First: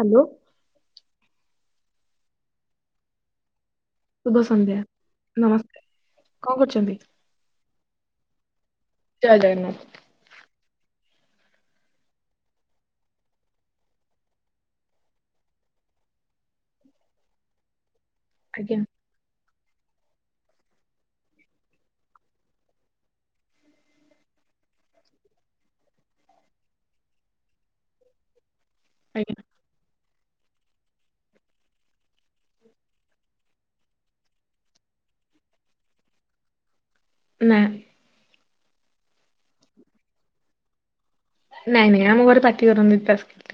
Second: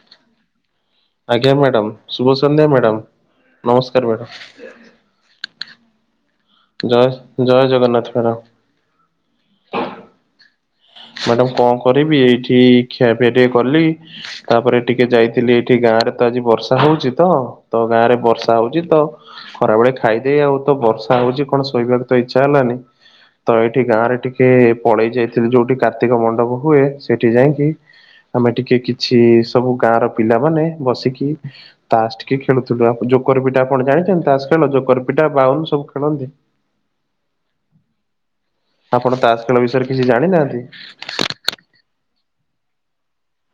Hello. ଆଜ୍ଞା madam, ଶୁଭ ସନ୍ଧ୍ୟା ମ୍ୟାଡ଼ାମ। ନମସ୍କାର ମ୍ୟା ଶୁଭ ସନ୍ଧ୍ୟା ନମସ୍କାର। କଣ କରୁଛନ୍ତି? ଜୟ ଜୟ ଜଗନ୍ନାଥ ମ୍ୟାଡମ୍। ଜୟ ଜଗନ୍ନାଥ। ମ୍ୟାଡାମ କଁ କରିବି ଏଇଠି କଖିଆ ପିଆ ଟିକେ କଲି। ତାପରେ ଟିକେ ଯାଇଥିଲି ଏଇଠି ଗାଁ ରେ ତ ଆଜି ବର୍ଷା ହଉଛି ତ ତ ଗାଁ ରେ ବର୍ଷା ଆଜ୍ଞା ହଉଛି ତ ଖରାବେଳେ ଖାଇଦେଇ ଆଉ ତ ବର୍ଷା ହଉଛି କଣ ଶୋଇବାକୁ ତ ଇଚ୍ଛା ହେଲାନି। ତ ଏଇଠି ଗାଁ ରେ ଟିକେ ପଳେଇ ଯାଇଥିଲି ଯୋଉଠି କାର୍ତ୍ତିକ ମଣ୍ଡପ ହୁଏ ସେଠି ଯାଇକି ଆମେ ଟିକେ କିଛି ଆଜ୍ଞା ସବୁ ଗାଁ ର ପିଲାମାନେ ବସିକି ତାସ ଟିକେ ଖେଳୁଥିଲୁ ଆଉ ଜୋକର ପିଟା ଆପଣ ଜାଣିଛନ୍ତି ତାସ ଖେଳ ଜୋକର ପିଟା ବାଉନ ସବୁ ଖେଳନ୍ତି? ନା। ଆପଣ ତାସ ଖେଳ ବିଷୟରେ କିଛି ଜାଣିନାହାନ୍ତି? ନାଇଁ ନାଇଁ ଆମ ଘରେ ପାଟି କରନ୍ତି ତାସ ଖେ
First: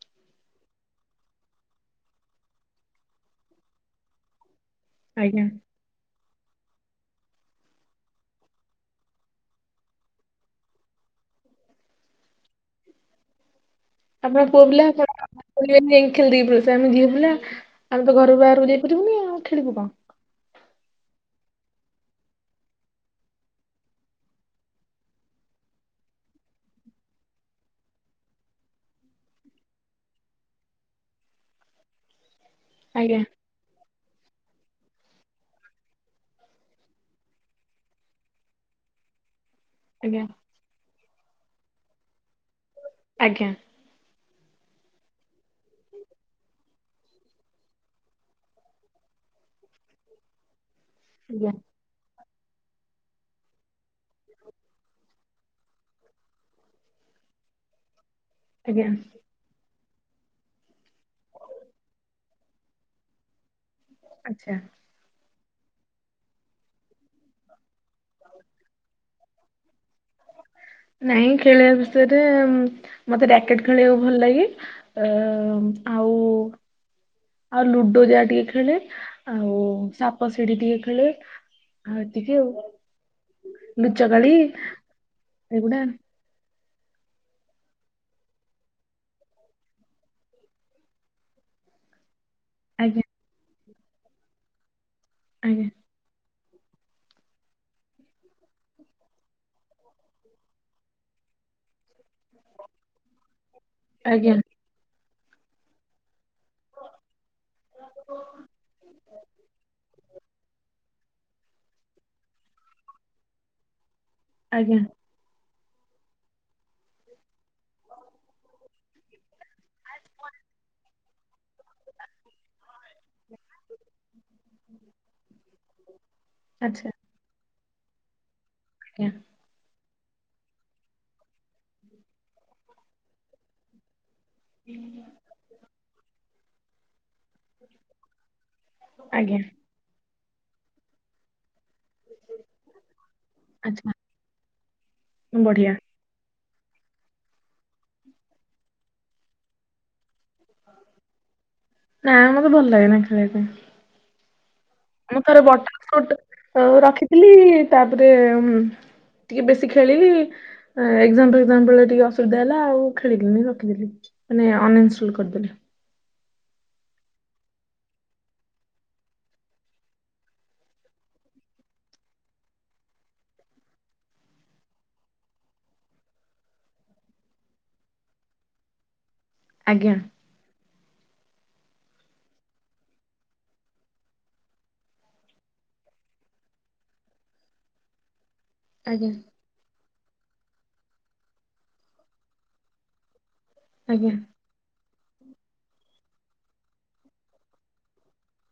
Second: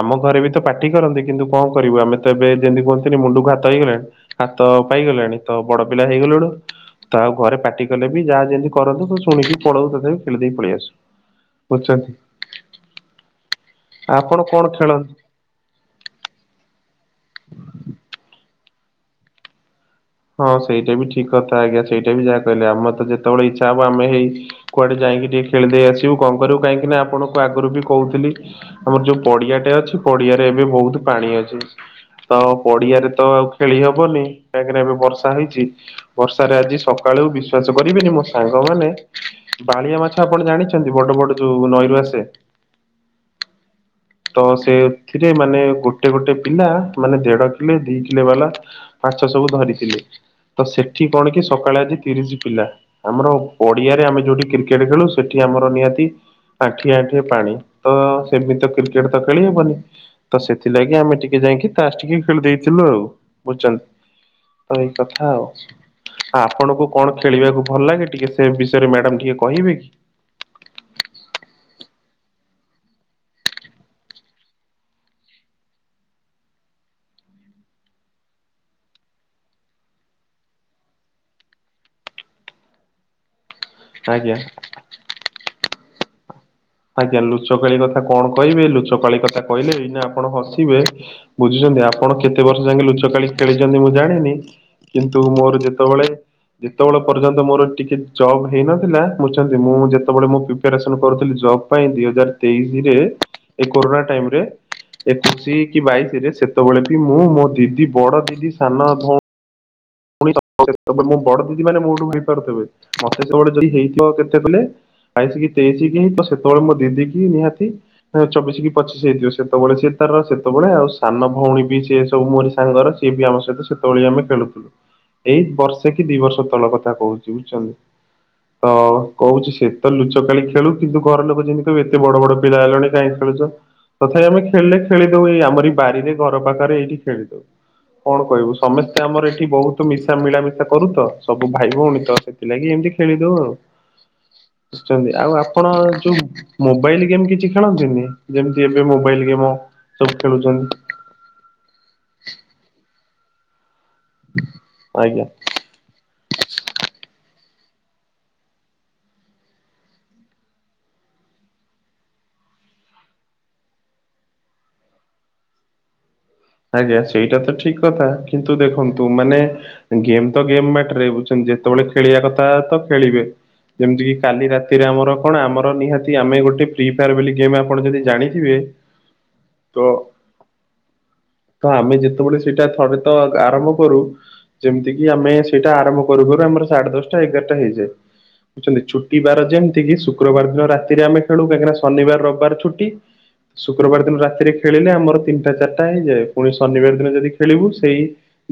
ଆମ ଘରେ ବି ତ ପାଟି କରନ୍ତି କିନ୍ତୁ କଣ କରିବୁ ଆମେ ତ ଏବେ ଯେମିତି କୁହନ୍ତିନି ମୁଣ୍ଡକୁ ହାତ ହେଇଗଲାଣି। ହାତ ପାଇଗଲାଣି ଆଜ୍ଞା। ତ ବଡ ପିଲା ହେଇଗଲୁଣୁ। ତା ଆଉ ଘରେ ପାଟି କଲେ ବି ଯାହା ଯେମିତି କରନ୍ତୁ ତ ଶୁଣିକି ପଳଉ ତଥାପି ଖେଳିଦେଇ ପଳେଇ ଆସୁ। ବୁଝୁଛନ୍ତି। ଆପଣ କଣ କୋବଲା [inaudible] [unintelligible] ଖେଳନ୍ତି? ଯାଇକି ଖେଳି ଦେଇ ପଳେଇ ଆସୁ ଆମେ ଝିଅ ପିଲା ଆମେ ତ ଘରୁ ବାହାରକୁ ଯାଇ ପାରିବୁନି ଆଉ ଖେଳିବୁ କଣ। ହଁ ସେଇଟା ବି ଠିକ କଥା ଆଜ୍ଞା ସେଇଟା ବି ଯାହା କହିଲେ ଆମର ତ ଯେତେବେଳେ ଇଚ୍ଛା ହବ ଆମେ ହେଇ। କୁଆଡେ ଯାଇକି ଟିକେ ଖେଳିଦେଇ ଆସିବୁ କଣ କରିବୁ କାହିଁକି ନା ଆପଣଙ୍କୁ ଆଗରୁ ବି କହୁଥିଲି। ଆମର ଯୋଉ ପଡିଆଟେ ଅଛି ପଡିଆରେ ଏବେ ବହୁତ ପାଣି ଅଛି। ତ ପଡିଆରେ ଆଜ୍ଞା ତ ଆଉ ଖେଳି ହବନି କାହିଁକିନା ଏବେ ବର୍ଷା ହେଇଛି ବର୍ଷାରେ ଆଜି ସକାଳୁ ବିଶ୍ଵାସ କରିବେନି ମୋ ସାଙ୍ଗ ମାନେ। ବାଳିଆ ଆଜ୍ଞା ମାଛ ଆପଣ ଜାଣିଛନ୍ତି ବଡ ବଡ ଯୋଉ ନଈରୁ ଆସେ? ଆଜ୍ଞା। ତ ସେଥିରେ ମାନେ ଗୋଟେ ଗୋଟେ ପିଲା ମାନେ ଦେଢ କିଲେ, ଦି କିଲେ ବାଲା। ମାଛ ସବୁ ଧରିଥିଲେ ତ ସେଠି କଣ କି ଆଜ୍ଞା ସକାଳେ ଆଜି। ତିରିଶ ପିଲା ଆମର ପଡିଆରେ ଆମେ ଯୋଉଠି କ୍ରିକେଟ ଖେଳୁ ସେଠି ଆମର ନିହାତି। ଆଣ୍ଠିଏ ଆଣ୍ଠିଏ ପାଣି ତ ସେମିତି ତ ଆଜ୍ଞା କ୍ରିକେଟ ତ ଖେଳି ହବନି। ତ ସେଥିଲାଗି ଆମେ ଟିକେ ଯାଇକି ତାସ ଟିକେ ଖେଳିଦେଇଥିଲୁ ଆଉ ବୁଝୁଛ ଆଚ୍ଛା। ଏଇ କଥା ଆଉ ଆ ଆପଣଙ୍କୁ। କଣ ଖେଳିବାକୁ ଭଲ ଲାଗେ ଟିକେ ସେ ବିଷୟରେ ମ୍ୟାଡ଼ାମ ଟିକେ କହିବେ କି? ନାଇଁ ଖେଳିବା ବିଷୟରେ ଉଁ ମତେ ରାକେଟ ଖେଳିବାକୁ ଭଲ ଲାଗେ। ଏମ ଆଉ। ଆଉ ଲୁଡୋ ଯାହା ଟିକେ ଖେଳେ ଆଉ ସାପ ସିଢି ଟିକେ ଖେଳେ। ଆଉ ଏତିକି ଆଉ ଲୁଚକାଳି ଆଜ୍ଞା ଏଗୁଡା। ଆଜ୍ଞା ଲୁଚକାଳି କଥା କଣ କହିବେ ଲୁଚକାଳି କଥା କହିଲେ ଏଇନା ଆପଣ ହସିବେ। ବୁଝୁଛନ୍ତି ଆ ଆପଣ କେତେ ବର୍ଷ ଯାକେ ଆଜ୍ଞା ଲୁଚକାଳି ଖେଳିଛନ୍ତି ମୁଁ ଜାଣିନି କିନ୍ତୁ ମୋର ଆଜ୍ଞା ଯେତେବେଳେ। ଯେତବେଳେ ପର୍ଯ୍ୟନ୍ତ ମୋର ଟିକେ ଜବ୍ ହେଇନଥିଲା ବୁଝୁଛନ୍ତି ମୁଁ ଯେତବେଳେ ମୁଁ ପିପାରେସନ କରୁଥିଲି ଜବ୍। ପାଇଁ ଦି ହଜାର ତେଇଶିରେ ଏ କୋରୋନା ଆଜ୍ଞା ଟାଇମରେ ଏକୋଇଶି କି ବାଇଶ ରେ। ସେତେବେଳେ ବି ମୁଁ, ମୋ ଦିଦି, ବଡ ଦିଦି, ସାନ ଭ [unintelligible] ମୋ ବଡ ଦିଦି ମାନେ ମୋଠୁ ହେଇପାରୁଥିବେ ମତେ [unintelligible] ଯଦି ହେଇଥିବ କେତେ କହିଲେ। ଆଜ୍ଞା ବାଇଶ କି ତେଇଶି ହେଇଥିବ ସେତେବେଳେ ମୋ ଦିଦି କି ନିହାତି। ଅ ଚବିଶି କି ପଚିସି ହେଇଥିବ ସେତେବେଳେ ସିଏ ତାର ସେତେବେଳେ ଆଉ ସାନ ଭଉଣୀ ବି ସିଏ ସବୁ ମୋରି ସାଙ୍ଗର। ସିଏ ବି ଆମ ସହିତ ସେତେବେଳେ ହିଁ ଆମେ ଖେଳୁଥିଲୁ। ଏଇ ବର୍ଷେ କି ଦି ବର୍ଷ ତଳ ଆଚ୍ଛା କଥା କହୁଛି ବୁଝିଛନ୍ତି ତ ଆଜ୍ଞା କହୁଛି ସେ ତ ଲୁଚକାଳି ଖେଳୁ କିନ୍ତୁ ଘର ଲୋକ ଯେମିତି କହିବେ ଏତେ ବଡ ବଡ ପିଲା ହେଲଣି କାହିଁ ଖେଳୁଛ ତଥାପି ଆମେ ଖେଳିଲେ ଖେଳି ଦଉ ଏଇ ଆମରି ବାରିରେ ଘର ପାଖରେ ଏଇଠି ଖେଳିଦଉ। କଣ କହିବୁ ସମସ୍ତେ ଆମର ଆଜ୍ଞା ଏଠି ବହୁ ତ ମିଶା ମିଳାମିଶା କରୁ ତ ସବୁ ଭାଇ, ଭଉଣୀ ତ ସେଥିଲାଗି ଏମିତି ଖେଳିଦଉ ଆଉ। ଆଚ୍ଛା ବୁଝୁଛନ୍ତି ଆଉ ବଢିଆ ଆପଣ ଯୋଉ। ମୋବାଇଲ ଗେମ୍ କିଛି ଖେଳନ୍ତିନି ଯେମିତି ଏବେ ମୋବାଇଲ ଗେମ୍ ସବୁ ଖେଳୁଛନ୍ତି। ନା ମତେ ଭଲ ଲାଗେ ନା ଖେଳିବା ପାଇଁ ଆମ ଆଜ୍ଞା ଥର ବଟ [unintelligible] ଆଉ ରଖିଥିଲି ତାପରେ ଟିକେ ବେଶୀ ଖେଳିଲି ଏକ୍ଜାମ୍ ଫେକଜାମ୍ ବେଳେ ଟିକେ ଅସୁବିଧା ହେଲା ଆଉ ଖେଳିଲିଣି ରଖିଦେଲି। ମାନେ ଅନଇନଷ୍ଟଲ୍ କରିଦେଲେ। ଆଜ୍ଞା ସେଇଟା ତ ଠିକ୍ କଥା କିନ୍ତୁ ଦେଖନ୍ତୁ ମାନେ ଗେମ୍ ତ ଗେମ୍ ବାଟରେ ବୁଝଛନ୍ତି ଯେତେବେଳେ ଖେଳିବା କଥା ତ ଖେଳିବେ। ଯେମିତିକି କାଲି ରାତିରେ ଆମର କଣ ଆମର ନିହାତି ଆମେ ଗୋଟେ ପ୍ରି ଫାୟାର ବୋଲି ଗେମ୍ ଆପଣ ଯଦି ଜାଣିଥିବେ ଆଜ୍ଞା। ତ ତ ଆମେ ଯେତବେଳେ ସେଇଟା ଥରେ ତ ଆରମ୍ଭ କରୁ ଯେମିତିକି ଆମେ ସେଇଟା ଆରମ୍ଭ କରୁ-କରୁ ଆମର ସାଢେ ଦଶଟା ଏଗାରଟା ହେଇଯାଏ। ବୁଝୁଛନ୍ତି ଆଜ୍ଞା ଛୁଟି ବାର ଯେମିତିକି ଶୁକ୍ରବାର ଦିନ ରାତିରେ ଆମେ ଖେଳୁ କାହିଁକିନା ଶନିବାର ରବିବାର ଛୁଟି ଶୁକ୍ରବାର ଆଜ୍ଞା ଦିନ ରାତିରେ ଖେଳିଲେ ଆମର ତିନିଟା ଚାରିଟା ହେଇଯାଏ ପୁଣି ଶନିବାର ଦିନ ଯଦି ଖେଳିବୁ ସେଇ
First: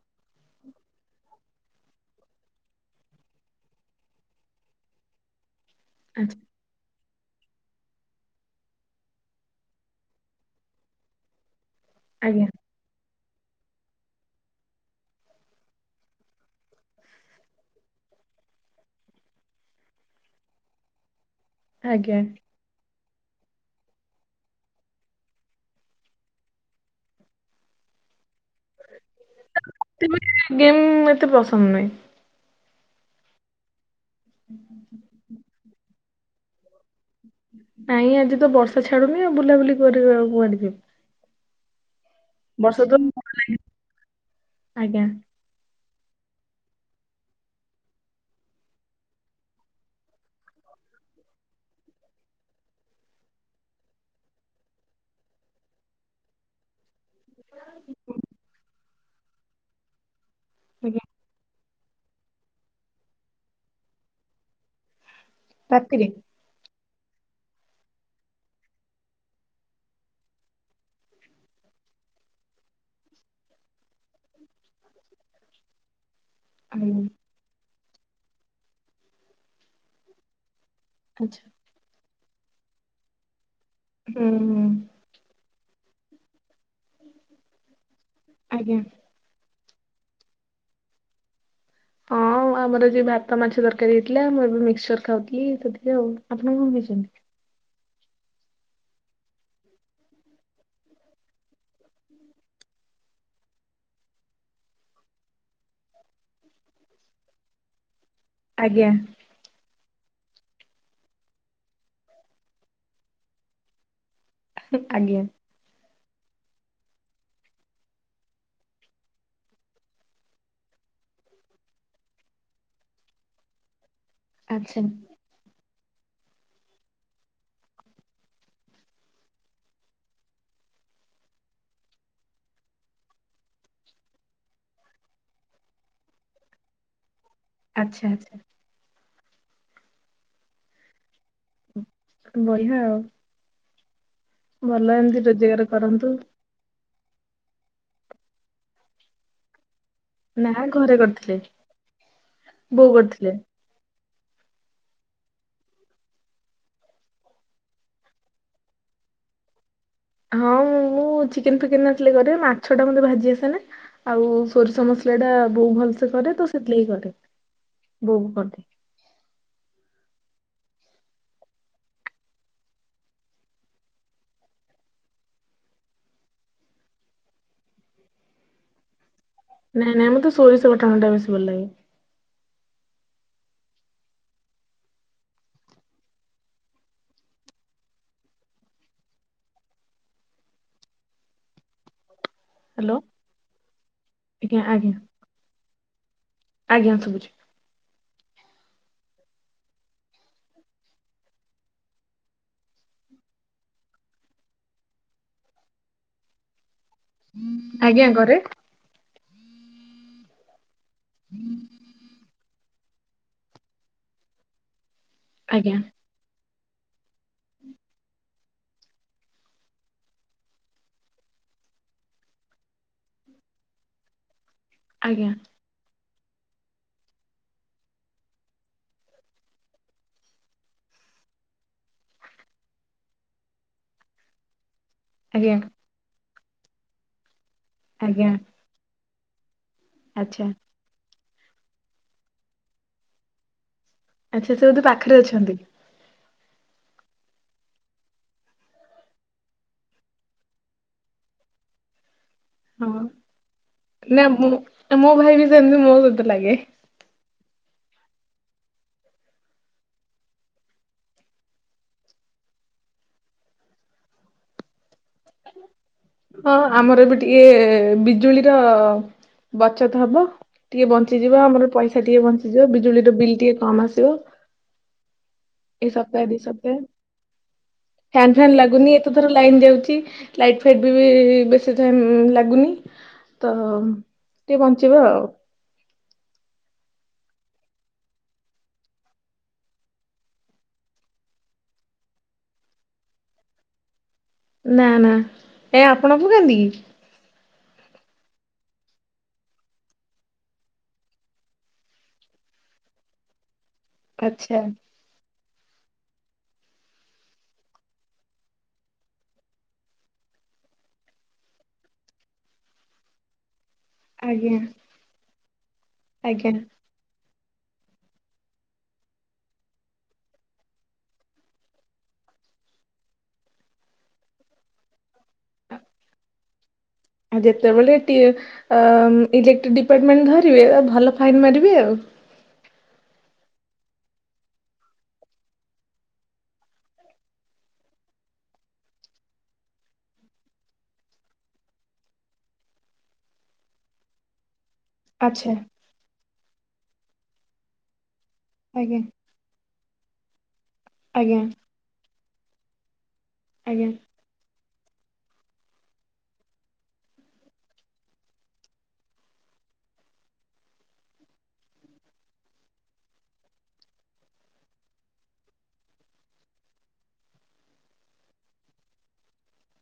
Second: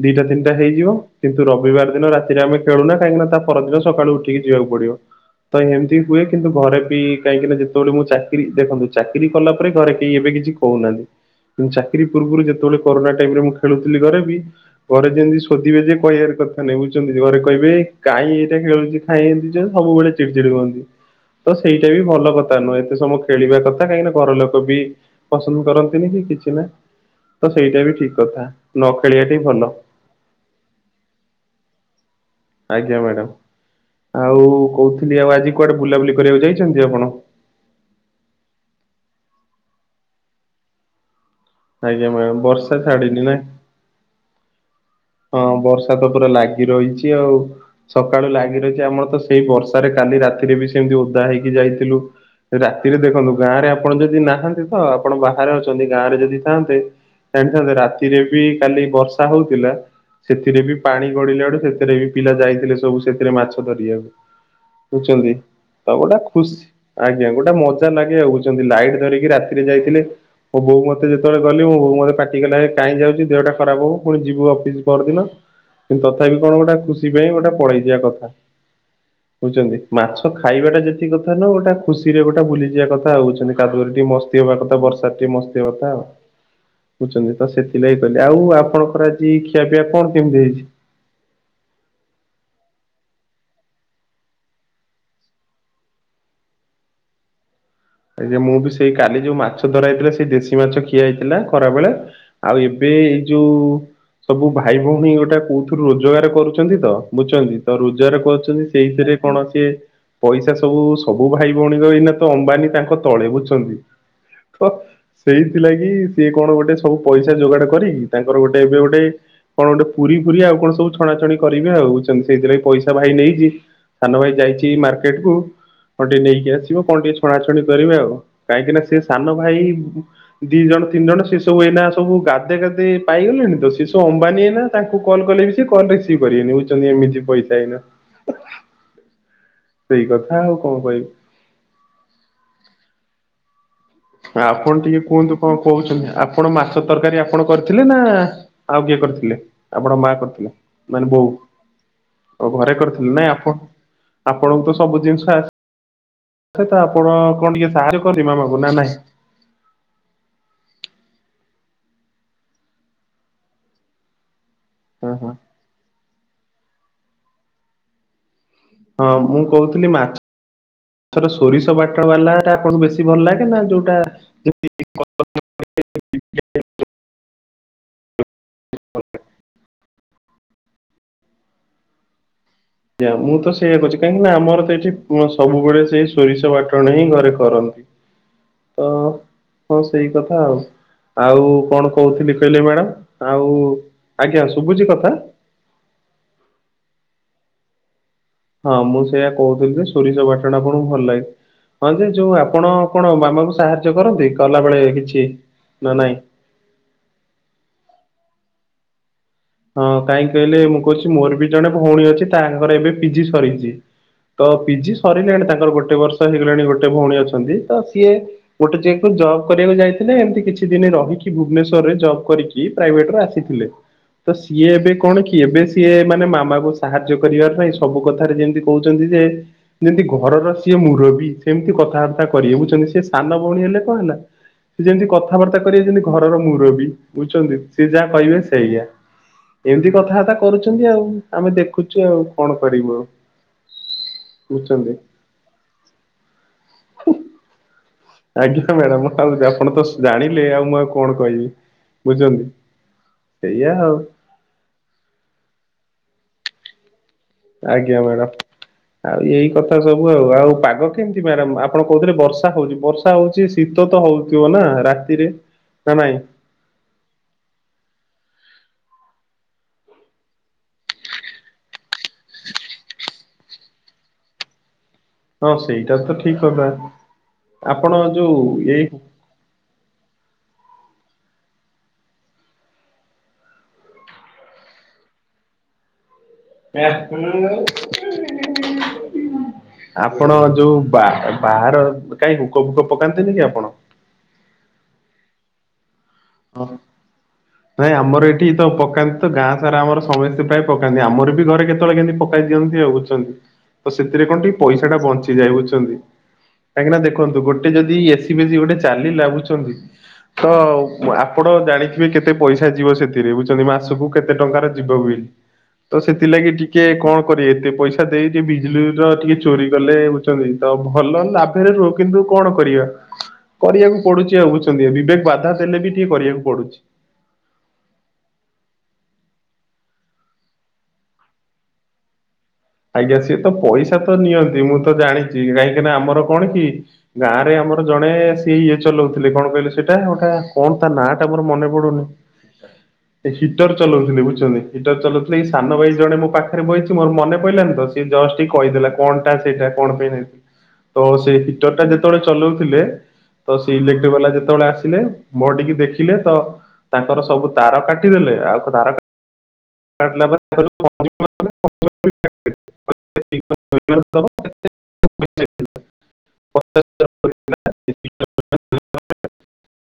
ଦିଟା ତିନିଟା ହେଇଯିବ କିନ୍ତୁ ରବିବାର ଦିନ ରାତିରେ ଆମେ ଖେଳୁନା କାହିଁକି ନା ତା ପରଦିନ ସକାଳୁ ଉଠିକି ଯିବାକୁ ପଡିବ। ତ ଏମତି ହୁଏ ଆଚ୍ଛା କିନ୍ତୁ ଘରେ ବି କାହିଁକି ନା [inaudible] ମୁଁ ଚାକିରି ଦେଖନ୍ତୁ ଚାକିରି କଲା ପରେ ଘରେ କେହି ଏବେ କିଛି କହୁନାହାନ୍ତି ଚାକିରି ପୂର୍ବରୁ ଆଜ୍ଞା ଯେତେବେଳେ କରୋନା ଟାଇମ୍ ରେ ମୁଁ ଖେଳୁଥିଲି ଘରେ ବି ଘରେ ଯେମିତି ସୋଧିବେ ଯେ କହିବାର କଥା ନାଇଁ ବୁଝୁଛନ୍ତି ଘରେ କହିବେ କାହିଁ ଏଇଟା ଖେଳୁଚି ଏମିତି ଯୋଗୁ ସବୁବେଳେ ଚିଡି-ଚିଡି ହଅନ୍ତି। ହ ତ ସେଇଟା ବି ଭଲ କଥା ନୁହେଁ ଏତେ ସମବୁ ଖେଳିବା କଥା କାହିଁକିନା ଘର ଲୋକ ବି ପସନ୍ଦ କରନ୍ତିନି କି କିଛି ନାହିଁ ତ ସେଇଟା ବି ଠିକ୍ କଥା ନ ଖେଳିବା ଟା ହିଁ ଭଲ। ମତେ ଗେମ୍ ଏତେ ପସନ୍ଦ ନୁହେଁ। ଆଜ୍ଞା ମ୍ୟାଡ଼ମ୍ ଆଉ କହୁଥିଲି ଆଉ ଆଜି କୁଆଡେ ବୁଲାବୁଲି କରିବାକୁ ଯାଇଛନ୍ତି ଆପଣ। ନାଇଁ ଆଜି ତ ବର୍ଷା ଛାଡୁନି ଆଉ ବୁଲାବୁଲି କରିବା କି କୁଆଡେଯିବୁ। ଆଜ୍ଞା ମ୍ୟାମ୍ ବର୍ଷା ତ ଛାଡିିନି ନାହିଁ। ଆଜ୍ଞା। ହଁ ବର୍ଷା ତ ପୁରା ଲାଗି ରହିଚି ଆଉ। ସକାଳୁ ଲାଗି ରହିଛି ଆମର ତ ସେଇ ବର୍ଷାରେ କାଲି ରାତିରେ ବି ସେମତି ଓଦା ହେଇକି ଯାଇଥିଲୁ ରାତିରେ ଦେଖନ୍ତୁ ଗାଁ ରେ ଆପଣ ଯଦି ନାହାନ୍ତି ତ ଆପଣ ବାହାରେ ଅଛନ୍ତି ଗାଁ ରେ ଯଦି ଥାଆନ୍ତେ ଜାଣିଛନ୍ତି ରାତିରେ ବି କାଲି ବର୍ଷା ହଉଥିଲା ସେଥିରେ ବି ଆଜ୍ଞା ପାଣି ଗଡିଲା ବେଡୁ ସେଥିରେ ବି ପିଲା ଯାଇଥିଲେ ସବୁ ସେଥିରେ ମାଛ ଧରିବାକୁ ବୁଝଛନ୍ତି ତ ରାତିରେ ଗୋଟା ଖୁସି ଆଜ୍ଞା ଗୋଟେ ମଜା ଲାଗେ ହଉଛନ୍ତି ଲାଇଟ୍ ଧରିକି ରାତିରେ ଯାଇଥିଲେ। ମୋ ବୋଉ ମତେ ଯେତେବେଳେ ଗଲି ମୋ ବୋଉ ମତେ ପାଟିକଲା କାହିଁ ଯାଉଛି ଦେହଟା ଖରାପ ହବ ପୁଣି ଯିବୁ ଅଫି ପରଦିନ କିନ୍ତୁ ତଥାପି କଣ ଗୋଟେ ଆଜ୍ଞା ଖୁସି ପାଇଁ ଗୋଟେ ପଳେଇ କଥା ବୁଝୁଛନ୍ତି ମାଛ ଖାଇବାଟା ଯେତିକି କଥା ଆଚ୍ଛା ନ ଗୋଟା ଖୁସି ରେ ଗୋଟେ ବୁଲିଯିବା କଥା ହଉଛନ୍ତି କାଦୁରେ ଟିକେ ହୁଁ ମସ୍ତି ହବା ହୁଁ କଥା ବର୍ଷା ଟିକେ ମସ୍ତି ହବା କଥା ଆଉ। ବୁଝୁଛନ୍ତି ତ ସେଥିଲାଗି କହିଲି ଆଉ ଆଜ୍ଞା। ଆପଣଙ୍କର ଖିଆପିଆ କଣ କେମିତି ହେଇଚି? ହଁ ଆମର ଆଜି ଭାତ ମାଛ ତରକାରୀ ହେଇଥିଲା, ମୁଁ ଏବେ ମିକ୍ସଚର ଖାଉଥିଲି ସେଥିକି ଆଉ। ଆପଣ କଣ ଖାଇଛନ୍ତି? ଆଜ୍ଞା ମୁଁ ବି ସେଇ କାଲି ଯୋଉ ମାଛ ଧରା ହେଇଥିଲା ସେଇ ଦେଶୀ ମାଛ ଖିଆ ହେଇଥିଲା ଖରାବେଳେ ଆଉ ଏବେ ଏଇ ଯୋଉ ସବୁ ଭାଇ ଭଉଣୀ ଗୋଟେ କୋଉଥିରୁ ରୋଜଗାର କରୁଛନ୍ତି ତ ବୁଝୁଛନ୍ତି ତ ରୋଜଗାର କରୁ ଛନ୍ତି ଆଜ୍ଞା ସେଇଥିରେ କଣ ସେ ପଇସା ସବୁ ସବୁ ଭାଇ ଭଉଣୀର ଏଇନା ତ ଅମ୍ବାନୀ ତାଙ୍କ ତଳେ ବୁଝଛନ୍ତି ତ ଆଜ୍ଞା ସେଇ ଥିଲା କି ସିଏ କଣ ଗୋଟେ ସବୁ ପଇସା ଯୋଗାଡ କରିକି ତାଙ୍କର ଗୋଟେ ଏବେ ଗୋଟେ କଣ ଗୋଟେ ପୁରୀ ଫୁରୀ ଆଉ କଣ ସବୁ ଛଣାଛଣି କରିବେ ଆଉଚନ୍ତି ସେଇଥିପାଇଁ ପଇସା ଭାଇ ନେଇଚି ସାନ ଭାଇ ଯାଇଚି ଆଚ୍ଛା ମାର୍କେଟକୁ କଣ ଟିକେ ନେଇକି ଆସିବ କଣ ଟିକେ ଛଣାଛଣି କରିବେ ଆଉ। କାହିଁକି ନା ସେ ସାନ ଭାଇ ଦି ଜଣ ତିନି ଜଣ ସେ ସବୁ ଏଇନା ସବୁ ଗାଧେ ଗାଧେ ପାଇଗଲେଣି ତ ସେସବୁ ଅମ୍ବାନୀ ଏଇନା। ତାଙ୍କୁ କଲ୍ କଲେ ବି ସେ କଲ ରିସିଭ୍ କରିବେନି ବୁଚଚନ୍ତି ଏମିତି ପଇସା ଏଇନା ଆଚ୍ଛା ଆଚ୍ଛା। ସେଇ କଥା ଆଉ କଣ କହିବି। ବଢିିଆ ଆଉ। ଆପଣ ଭଲ ଟିକେ ଏମିତି କୁହନ୍ତୁ କଣ ରୋଜଗାର କହୁଚନ୍ତି? କରନ୍ତୁ ଆପଣ ମାଛ ତରକାରୀ ଆପଣ କରିଥିଲେ ନା ଆଉ କିଏ କରିଥିଲେ ଆପଣ ମା କର ଥିଲା ନା ଘରେ ମାନେ ବୋଉ କରିଥିଲେ ଆଉ ଘରେ କରିଥିଲେ ନାଇଁ ଆପଣ ଆପଣଙ୍କୁ ତ ସବୁ ଜିନିଷ ଆସ ଆ ତ ଆପଣ କଣ ଟିକେ ସାହାଯ୍ୟ କରିବେ ମାମାଙ୍କୁୁ ନା ନାଇଁ? [unintelligible] ହଁ ମୁଁ ଚିକେନ ଫିକେନ କର ଥିଲି ଘରେ। ମାଛ ଟା ମତେ ଭାଜି ଆସେନି। ଆଉ ସୋରିଷ ହଁ ମସଲା ଟା ହଁ ବୋଉ ଭଲସେ କରେ ତ ସେଥିଲାଗି କରେ ବୋଉ କରେ। ହଁ ମୁଁ କହୁଥିଲି ମାଛ ଥ ମର ସୋରିଷ ବାଟ ବାଲା ଟା ଆପଣ ବେଶୀ ଭଲ ଲାଗେ ନା ଯୋଉଟା [unintelligible] ନାଇଁ ନାଇଁ ମତେ ସୋରିଷ ବାଟଣା ଟା ବେଶୀ ଭଲ ଲାଗେ। ଆଜ୍ଞା ମୁଁ ତ ସେଇୟଆ କରୁଚି କାହିଁକି ନା ଆମର ତ ଏଇଠି ସବୁବେଳେ ସେଇ ସୋରିଷ ବାଟଣ ହିଁ ଘରେ କରନ୍ତ ଇ ତ ହଁ ସେଇ କଥା ଆଉ ଆଉ କଣ କହୁଥିଲି କହିଲେ ହ୍ୟାଲୋ ମ୍ୟାଡ଼ାମ ଆଉ ଆଜ୍ଞା ଶୁଭୁଚି କଥା? ଆଜ୍ଞା ଶୁଭୁଚି। ହଁ ମୁଁ ସେଇୟା କହୁଥିଲି ଯେ ସୋରିଷ ବାଟଣା କଣ ଭଲ ଲାଗେ। ହଁ ଯେ ଯୋଉ ଆପଣ କଣ ମାମା ଙ୍କୁ ସାହାଯ୍ୟ କରନ୍ତି କଲା ବେଳେ କିଛି ନା ନାଇଁ? ଆଜ୍ଞା କରେ। ହଁ କାହିଁକି କହିଲେ ମୁଁ କହୁଚି ମୋର ବି ଜଣେ ଭଉଣୀ ଅଛି ତା ର ଏବେ ପିଜି ସରିଚି ତ ପିଜି ସରିଲାଣି ତାଙ୍କର ଆଜ୍ଞା ଗୋଟେ ବର୍ଷ ଅ ହେଇଗଲେଣି ଗୋଟେ ଭଉଣୀ ଅଛନ୍ତି ତ ସିଏ ଗୋଟେ ଜାଗା ଜବ୍ କରିବାକୁ ଯାଇଥିଲେ ଏମିତି କିଛି ଦିନ ରହିକି ଭୁବନେଶ୍ଵରରେ ଜବ୍ କରିକି ପ୍ରାଇଭେଟରେ ଆସିଥିଲେ। ତ ସିଏ ଏବେ କଣ ଆଜ୍ଞା କି ଏବେ ସିଏ ମାନେ ମାମାଙ୍କୁ ସାହାଯ୍ୟ କରିବା ପାଇଁ ସବୁ କଥାରେ ଯେମିତି କହୁଚନ୍ତି ଯେ ଯେମିତି ଘରର ସିଏ ମୁରବୀ ସେମିତି କଥାବାର୍ତ୍ତା କରିବେ ବୁଝଚନ୍ତି ସେି ସାନ ଭଉଣୀ ହେଲେ କଣ ହେଲା। ସେ ଯେମିତି ଆଜ୍ଞା କଥାବାର୍ତ୍ତା କରିବେ ଯେମିତି ଘରର ମୁରବ ବୁଝୁଚନ୍ତି ସିଏ ଯାହା ଆଜ୍ଞା କହିବେ ସେୟା। ଏମିତି କଥାବାର୍ତ୍ତା ଆଚ୍ଛା କରୁଚନ୍ତି ଆଉ ଆମେ ଦେଖୁଚୁ ଆଉ କଣ କରିବୁ ଆଉ। ଆଚ୍ଛା ସେ ବୋଧେ ବୁଝୁଛନ୍ତି। ପାଖରେ ଅଛନ୍ତି କି? ଆଜ୍ଞା ମ୍ୟାଡାମ ଆଉ ଆପଣ ତ ଜାଣିଲେ ଆଉ ମୁଁ ଆଉ କଣ କହିବି ବୁଝଚନ୍ତି। ହଁ ନା ମୁଁ ମୋ ଭାଇ ବି ସେମିତି ମୋ ସହିତ ଲାଗେ। ଆଜ୍ଞା ମ୍ୟାଡ଼ାମ୍। ଆଉ ଏଇ କଥା ସବୁ ଆଉ। ଆଉ ପାଗ କେମିତି ମ୍ୟାଡାାମ ଆପଣ କହୁଥିଲେ ବର୍ଷା ହଉଚି ବର୍ଷା ହଉଚି ଶୀତ ତ ହଉଥିବ ନା ରାତିରେ ନା ନାଇଁ? ହଁ ଆମର ଏବେ ଟିକେ ବିଜୁଳିର ବଚତ ହବ। ଟିକେ ବଞ୍ଚିଯିବ ଆମର ପଇସା ଟିକେ ବଞ୍ଚିଯିବ ବିଜୁଳିର ବିଲ୍ ଟିକେ କମ ଆସିବ। ହଁ ଏ ସେଇଟା ତ ସପତାହେ ଦି ଠିକ କଥା ସପତାହେ ଆପଣ ଫନ ଯୋଉ ଫେନ୍ ଏଇ ଲାଗୁନି ଏ ତ ଧର ଲାଇନ୍ ଯାଉଚି ଲାଇଟ୍ ଫାଇଟ୍। ବେବି ବେଶୀ ଟାଇମ୍ ଲାଗୁନି ତ ଟିକେ ବଞ୍ଚିବ ଆଉ। [unintelligible] ଆପଣ ଯୋଉ ବାହା ବାହାର କାଇଁ ହୁକ ଫୁକ ପକାନ୍ତିନି କି ଆପଣ? ନା ନା ଏ ଆପଣ ପକାନ୍ତି କିି? ନାଇଁ ଆମର ଏଠି ତ ପକାନ୍ତି ତ ଗାଁ ସାରା ଆମର ସମେସ୍ତେ ପ୍ରାୟ ପକାନ୍ତି ଆମର ବି ଘରେ କେତବଳେ କେମତି ପକାଇ ଦିଅନ୍ତି ଆଉ ବୁଝ୍ଚ ତ ସେଥିରେ କଣ ଆଚ୍ଛା। ଟିକେ ପଇସା ଟା ବଞ୍ଚିଯାଏ ବୁଝ୍ଚନ୍ତି। କାହିଁକିନା ଦେଖନ୍ତୁ ଗୋଟେ ଯଦି ଏସି ଫେସିି ଗୋଟେ ଚାଲିଲା ବୁଝଚନ୍ତି ତ ମୁଁ ଆପଣ ଜାଣିଥିବେ କେତେ ପଇସା ଯିବ ସେଥିରେ ବୁଝଛନ୍ତି ମାସକୁ। କେତେ ଆଜ୍ଞା ଟଙ୍କାର ଯିବ ବୋଲି ତ ଆଜ୍ଞା ସେଥିଲାଗି ଟିକେ କଁ କରି ଏତେ ପଇସା ଦେଇ ଦେବି ବିଜୁଳିର ଟିକେ ଚୋରି କଲେ ବୁଝଚନ୍ତି ତ ଭଲ ଲା [unintelligible] ରୁହ କିନ୍ତୁ କଣ କରିବା କରିବାକୁ ପଡୁଚି ଆଉ ବୁଝଚନ୍ତି ବିବେକ୍ ବାଧା ଦେଲେ ବି। କିଏ କରିବାକୁ ପଡୁଛି। ଆ ଯେତେବେଳେ ଟିଏ ଇଲେକ୍ଟ୍ରି ଡିପାର୍ଟମେଣ୍ଟ ଧରିବେ ତାକୁ ଭଲ ଫାଇନ୍ ମାରିବେ ଆଉ। ଆଜ୍ଞା ସିଏ ତ ପଇସା ତ ନିଅନ୍ତି ମୁଁ ତ ଜାଣିଚି କାହିଁକିନା ଆମର କଣ କି। ଗାଁ ରେ ଆମର ଜଣେ ସେ ଇଏ ଚଲଉଥିଲେ କଣ କହିଲ ସେଟା ଗୋଟା କଣ ତା ନାଁ ଟା ମୋର ମନେ ପଡୁନି। ଁ ଏ ହିଟର୍ ଚଲଉଥିଲେ ବୁଝୁଚନ୍ତି। ହିଟର୍ ଚଲଉଥିଲେ ଏଇ ଆଚ୍ଛା ସାନ ଭାଇ ଜଣ ମୋ ପାଖରେ ବଇଚି ମୋର ମନେ ପଇଲାନି ତ ସିଏ ଜଷ୍ଟ ଟିକ୍ କହିଦେଲା ଆଜ୍ଞା କଣ। ଟା ସେଇଟା କଣ ପାଇଁ ନେଇଥିଲି ତ ସେଇ ଆଜ୍ଞା ହିଟର୍ ଟା ଯେତବଳେ ଚଲଉଥିଲେ। ତ ସେ ଆଜ୍ଞା। ଇଲେକ୍ଟ୍ରି ବାଲା ଯେତବଳେ ଆସିଲେ। ମୋଡି କି ଦେଖିଲେ ତ ତାଙ୍କର ସବୁ ତାର କାଟିଦେଲେ ଆଉ ତାର। କାଟିଲା ପରେ [inaudible] [inaudible] [inaudible]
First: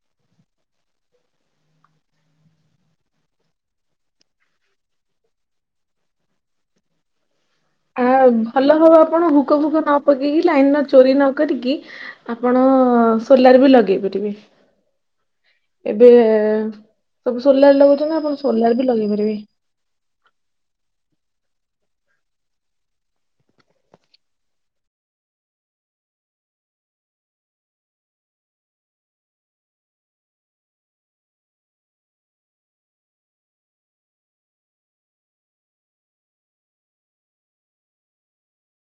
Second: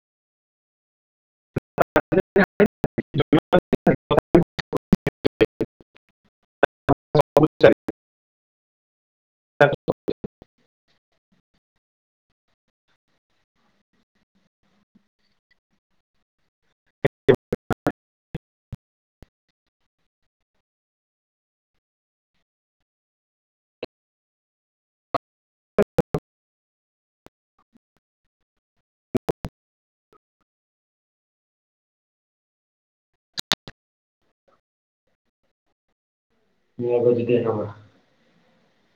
[inaudible] [inaudible] ଆ ଭଲ ହବ ଆପଣ ହୁକ ଫୁକ ନ ପକେଇକି ଲାଇନ୍ ର ଚୋରି ନକରିକି। ଆପଣ ସୋଲାରେ ବି ଲଗେଇ ପାରିବେ। ଏବେ ସବୁ ସୋଲାର୍ ଲଗଉଚନ୍ତି ଆପଣ ସୋଲାର୍ ବି ଲଗେଇ ପାରିବେ। ମୁଁ ଆଗ ଯଦି ହବା।